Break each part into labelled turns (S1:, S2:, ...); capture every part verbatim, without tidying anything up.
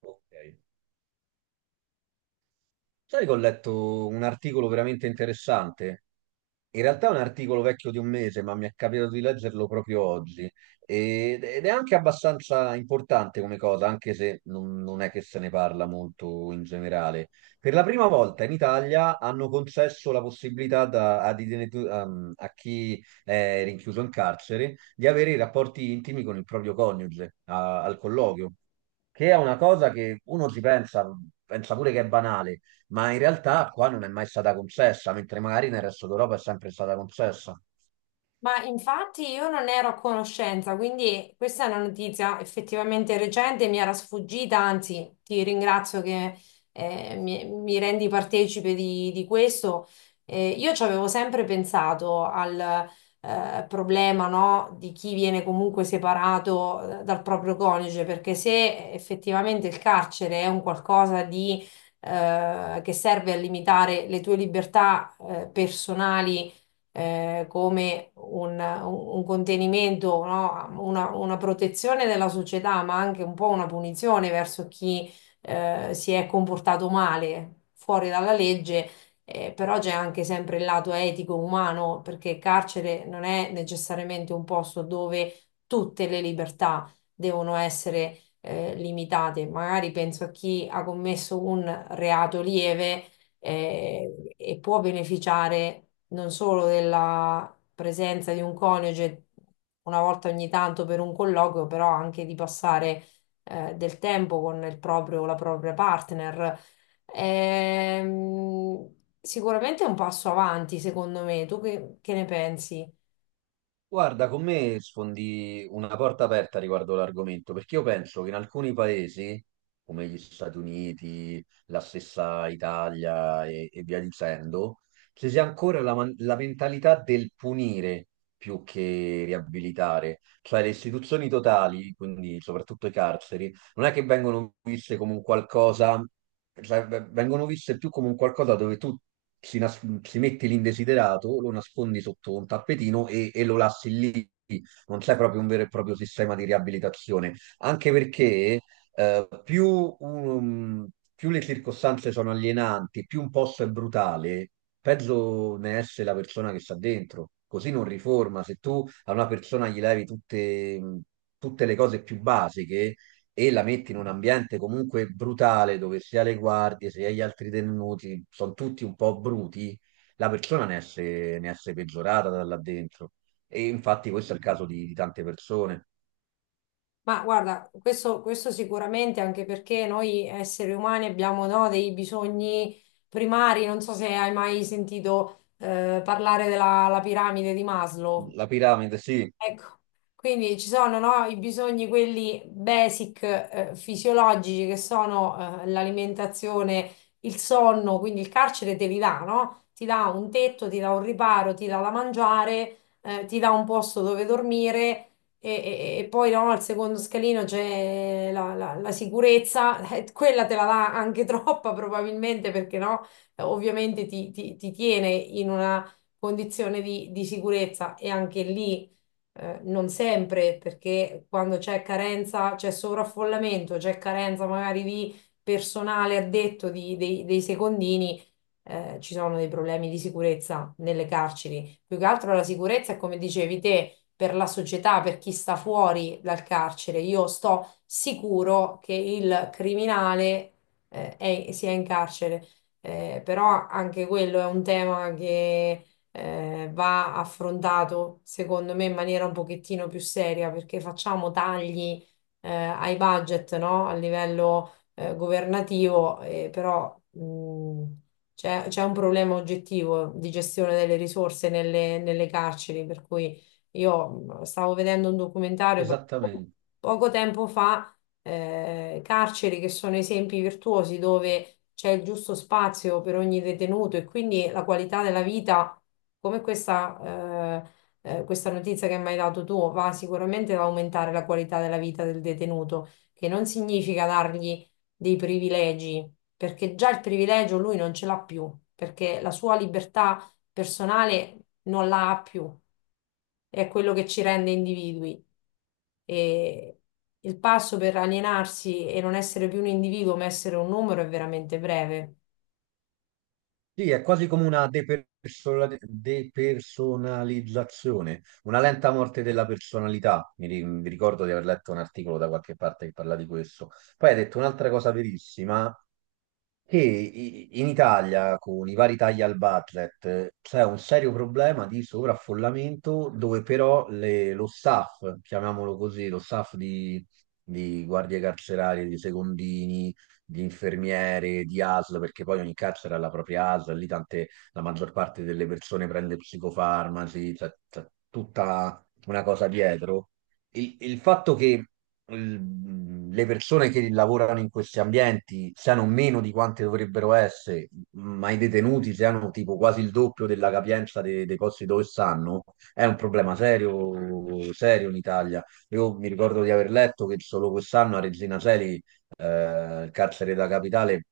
S1: Ok. Sai che ho letto un articolo veramente interessante? In realtà è un articolo vecchio di un mese, ma mi è capitato di leggerlo proprio oggi. Ed ed è anche abbastanza importante come cosa, anche se non, non è che se ne parla molto in generale. Per la prima volta in Italia hanno concesso la possibilità da- ad ident- um, a chi è rinchiuso in carcere di avere i rapporti intimi con il proprio coniuge a- al colloquio, che è una cosa che uno ci pensa, pensa pure che è banale, ma in realtà qua non è mai stata concessa, mentre magari nel resto d'Europa è sempre stata concessa.
S2: Ma infatti io non ero a conoscenza, quindi questa è una notizia effettivamente recente, mi era sfuggita, anzi ti ringrazio che eh, mi, mi rendi partecipe di, di questo. Eh, io ci avevo sempre pensato al eh, problema, no, di chi viene comunque separato eh, dal proprio coniuge, perché se effettivamente il carcere è un qualcosa di, eh, che serve a limitare le tue libertà eh, personali, eh, come un, un contenimento, no? Una, una protezione della società, ma anche un po' una punizione verso chi eh, si è comportato male fuori dalla legge. Eh, però c'è anche sempre il lato etico umano, perché il carcere non è necessariamente un posto dove tutte le libertà devono essere eh, limitate. Magari penso a chi ha commesso un reato lieve eh, e può beneficiare non solo della presenza di un coniuge una volta ogni tanto per un colloquio, però anche di passare eh, del tempo con il proprio, la propria partner. Ehm, Sicuramente è un passo avanti, secondo me. Tu che, che ne pensi?
S1: Guarda, con me sfondi una porta aperta riguardo l'argomento, perché io penso che in alcuni paesi, come gli Stati Uniti, la stessa Italia e, e via dicendo, ci sia ancora la, man- la mentalità del punire più che riabilitare, cioè le istituzioni totali, quindi soprattutto i carceri non è che vengono viste come un qualcosa, cioè, v- vengono viste più come un qualcosa dove tu si, nas- si metti l'indesiderato, lo nascondi sotto un tappetino e, e lo lasci lì. Non c'è proprio un vero e proprio sistema di riabilitazione, anche perché eh, più, um, più le circostanze sono alienanti, più un posto è brutale, peggio ne esce la persona che sta dentro. Così non riforma. Se tu a una persona gli levi tutte, mh, tutte le cose più basiche, e la metti in un ambiente comunque brutale dove sia le guardie sia gli altri tenuti sono tutti un po' bruti, la persona ne esce, ne esce peggiorata da là dentro. E infatti questo è il caso di, di tante persone.
S2: Ma guarda, questo, questo sicuramente anche perché noi esseri umani abbiamo, no, dei bisogni primari. Non so se hai mai sentito eh, parlare della la piramide di Maslow.
S1: La piramide, sì,
S2: Ecco, quindi ci sono, no, i bisogni quelli basic, eh, fisiologici che sono, eh, l'alimentazione, il sonno, quindi il carcere te li dà, no? Ti dà un tetto, ti dà un riparo, ti dà da mangiare, eh, ti dà un posto dove dormire e, e- e poi no, al secondo scalino c'è la, la- la sicurezza, eh, quella te la dà anche troppa probabilmente perché no. Eh, ovviamente ti, ti- ti tiene in una condizione di di sicurezza e anche lì eh, non sempre, perché quando c'è carenza, c'è sovraffollamento, c'è carenza magari di personale addetto di- dei, dei secondini, eh, ci sono dei problemi di sicurezza nelle carceri. Più che altro la sicurezza è come dicevi te, per la società, per chi sta fuori dal carcere. Io sto sicuro che il criminale, eh, è- sia in carcere. Eh, però anche quello è un tema che eh, va affrontato, secondo me, in maniera un pochettino più seria, perché facciamo tagli, eh, ai budget, no? A livello, eh, governativo, eh, però, mh, c'è c'è un problema oggettivo di gestione delle risorse nelle, nelle carceri, per cui io mh, stavo vedendo un documentario proprio
S1: esattamente.
S2: poco tempo fa, eh, carceri che sono esempi virtuosi dove c'è il giusto spazio per ogni detenuto e quindi la qualità della vita, come questa, eh, eh, questa notizia che mi hai dato tu, va sicuramente ad aumentare la qualità della vita del detenuto, che non significa dargli dei privilegi, perché già il privilegio lui non ce l'ha più, perché la sua libertà personale non la ha più, è quello che ci rende individui. E il passo per alienarsi e non essere più un individuo, ma essere un numero è veramente breve.
S1: Sì, è quasi come una depersola- depersonalizzazione, una lenta morte della personalità. Mi, ri- mi ricordo di aver letto un articolo da qualche parte che parla di questo. Poi hai detto un'altra cosa verissima, che i- in Italia, con i vari tagli al budget, eh, c'è un serio problema di sovraffollamento dove però le- lo staff, chiamiamolo così, lo staff di, di guardie carcerarie, di secondini, di infermiere, di A S L, perché poi ogni carcere ha la propria A S L, lì tante, la maggior parte delle persone prende psicofarmaci, c'è c'è tutta una cosa dietro. Il, il fatto che l- le persone che lavorano in questi ambienti siano meno di quante dovrebbero essere, ma i detenuti siano tipo quasi il doppio della capienza de- dei posti dove stanno, è un problema serio, serio in Italia. Io mi ricordo di aver letto che solo quest'anno a Regina Coeli, eh, il carcere della capitale,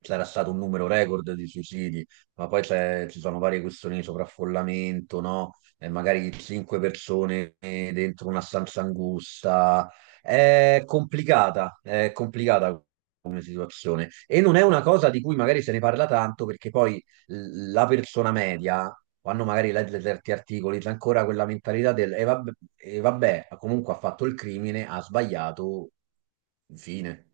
S1: c'era stato un numero record di suicidi, ma poi c'è- ci sono varie questioni di sovraffollamento, no? E magari cinque persone dentro una stanza angusta. È complicata, è complicata come situazione. E non è una cosa di cui magari se ne parla tanto, perché poi l- la persona media o hanno magari letto certi articoli, c'è ancora quella mentalità del e vabbè, e vabbè, comunque ha fatto il crimine, ha sbagliato, fine.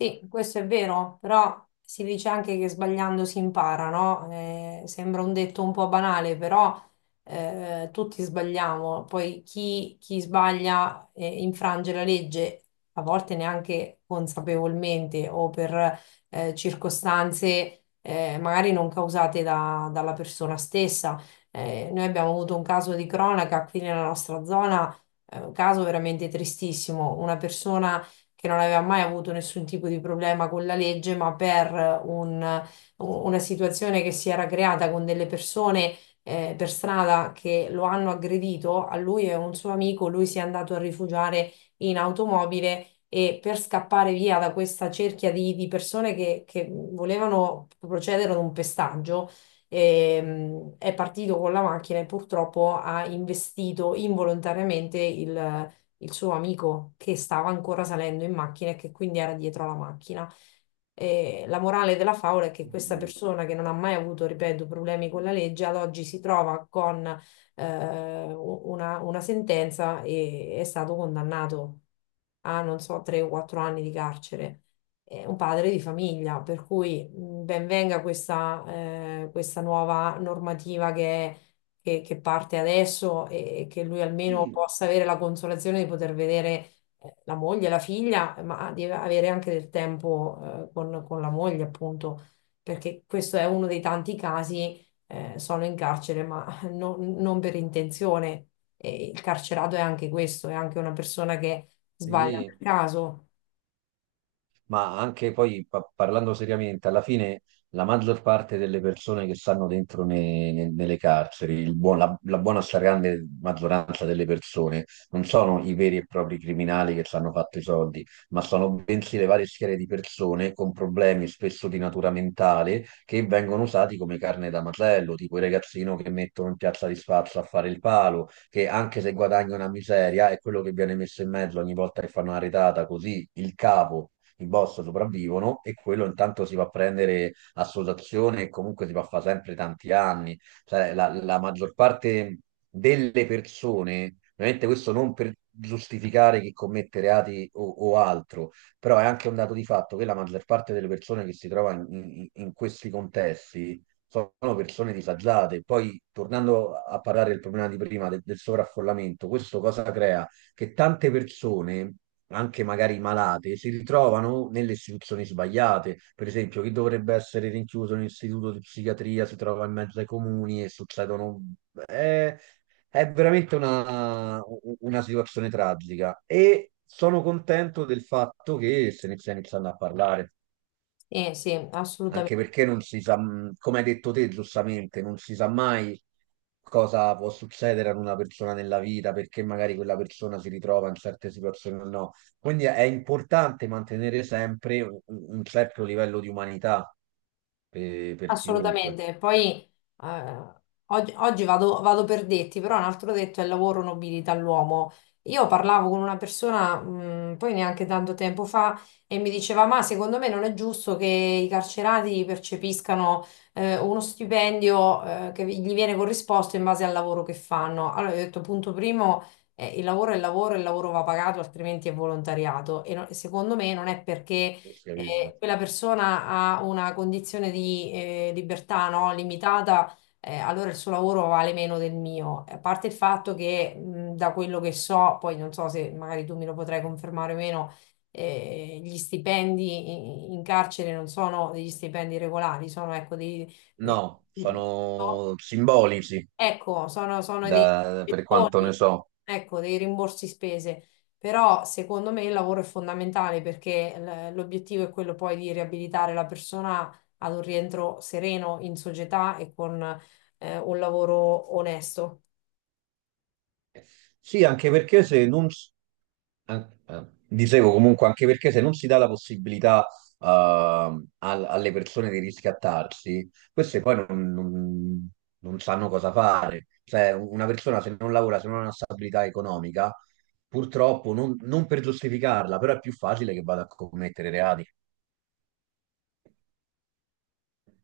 S2: Sì, questo è vero, però si dice anche che sbagliando si impara, no? Eh, sembra un detto un po' banale, però eh, tutti sbagliamo. Poi chi, chi sbaglia eh, infrange la legge, a volte neanche consapevolmente o per eh, circostanze eh, magari non causate da- dalla persona stessa. Eh, noi abbiamo avuto un caso di cronaca qui nella nostra zona, eh, un caso veramente tristissimo, una persona che non aveva mai avuto nessun tipo di problema con la legge, ma per un- una situazione che si era creata con delle persone eh, per strada che lo hanno aggredito, a lui e a un suo amico, lui si è andato a rifugiare in automobile e per scappare via da questa cerchia di, di persone che, che volevano procedere ad un pestaggio. Ehm, è partito con la macchina e purtroppo ha investito involontariamente il, il suo amico che stava ancora salendo in macchina e che quindi era dietro alla macchina. E la morale della favola è che questa
S1: Oddio.
S2: persona che non ha mai avuto, ripeto, problemi con la legge, ad oggi si trova con eh, una, una sentenza e è stato condannato a, non so, tre o quattro anni di carcere. È un padre di famiglia, per cui mh, ben venga questa, eh, questa nuova normativa che è che, che parte adesso e che lui almeno
S1: Sì,
S2: possa avere la consolazione di poter vedere eh, la moglie, la figlia, ma di avere anche del tempo eh, con, con la moglie, appunto, perché questo è uno dei tanti casi, eh, sono in carcere, ma non non per intenzione. E il carcerato è anche questo, è anche una persona che sbaglia per
S1: sì.
S2: caso.
S1: Ma anche poi pa- parlando seriamente, alla fine la maggior parte delle persone che stanno dentro ne- ne- nelle carceri, il buon- la, la buona stragrande maggioranza delle persone, non sono i veri e propri criminali che ci hanno fatto i soldi, ma sono bensì le varie schiere di persone con problemi spesso di natura mentale che vengono usati come carne da macello, tipo il ragazzino che mettono in piazza di spazio a fare il palo, che anche se guadagna una miseria è quello che viene messo in mezzo ogni volta che fanno una retata, così il capo i boss sopravvivono e quello intanto si va a prendere associazione e comunque si va a fare sempre tanti anni. Cioè, la, la maggior parte delle persone, ovviamente questo non per giustificare chi commette reati o, o altro, però è anche un dato di fatto che la maggior parte delle persone che si trova in, in- in questi contesti sono persone disagiate. Poi, tornando a parlare del problema di prima, de- del sovraffollamento, questo cosa crea? Che tante persone, anche magari malate, si ritrovano nelle istituzioni sbagliate. Per esempio, chi dovrebbe essere rinchiuso in un istituto di psichiatria si trova in mezzo ai comuni e succedono... È, è veramente una, una situazione tragica e sono contento del fatto che se ne stia iniziando a parlare,
S2: Eh, sì,
S1: anche
S2: assolutamente.
S1: perché non si sa, mh, come hai detto te giustamente, non si sa mai cosa può succedere ad una persona nella vita, perché magari quella persona si ritrova in certe situazioni o no. Quindi è importante mantenere sempre un, un certo livello di umanità per, per chiunque.
S2: Assolutamente, poi eh, oggi, oggi vado, vado per detti, però un altro detto è il lavoro nobilita l'uomo. Io parlavo con una persona, mh, poi neanche tanto tempo fa, e mi diceva: ma secondo me non è giusto che i carcerati percepiscano eh, uno stipendio eh, che gli viene corrisposto in base al lavoro che fanno. Allora, io ho detto: punto primo, eh, il lavoro è il lavoro, il lavoro va pagato, altrimenti è volontariato. E no- secondo me non è perché
S1: Questo, capito?
S2: eh, quella persona ha una condizione di eh, libertà, no, limitata, eh, allora il suo lavoro vale meno del mio. A parte il fatto che, mh, da quello che so, poi non so se magari tu me lo potrai confermare o meno, eh, gli stipendi in, in carcere non sono degli stipendi regolari, sono ecco dei... dei-
S1: No, sono simbolici
S2: Ecco, sono, sono dei
S1: da- per quanto
S2: gettoni,
S1: ne so.
S2: ecco, dei rimborsi spese. Però secondo me il lavoro è fondamentale perché l- l'obiettivo è quello poi di riabilitare la persona ad un rientro sereno in società e con eh, un lavoro onesto.
S1: Sì, anche perché se non, s- an- eh, dicevo comunque, anche perché se non si dà la possibilità eh, al- alle persone di riscattarsi, queste poi non, non- non sanno cosa fare. Cioè, una persona se non lavora, se non ha una stabilità economica, purtroppo, non, non per giustificarla, però è più facile che vada a commettere reati.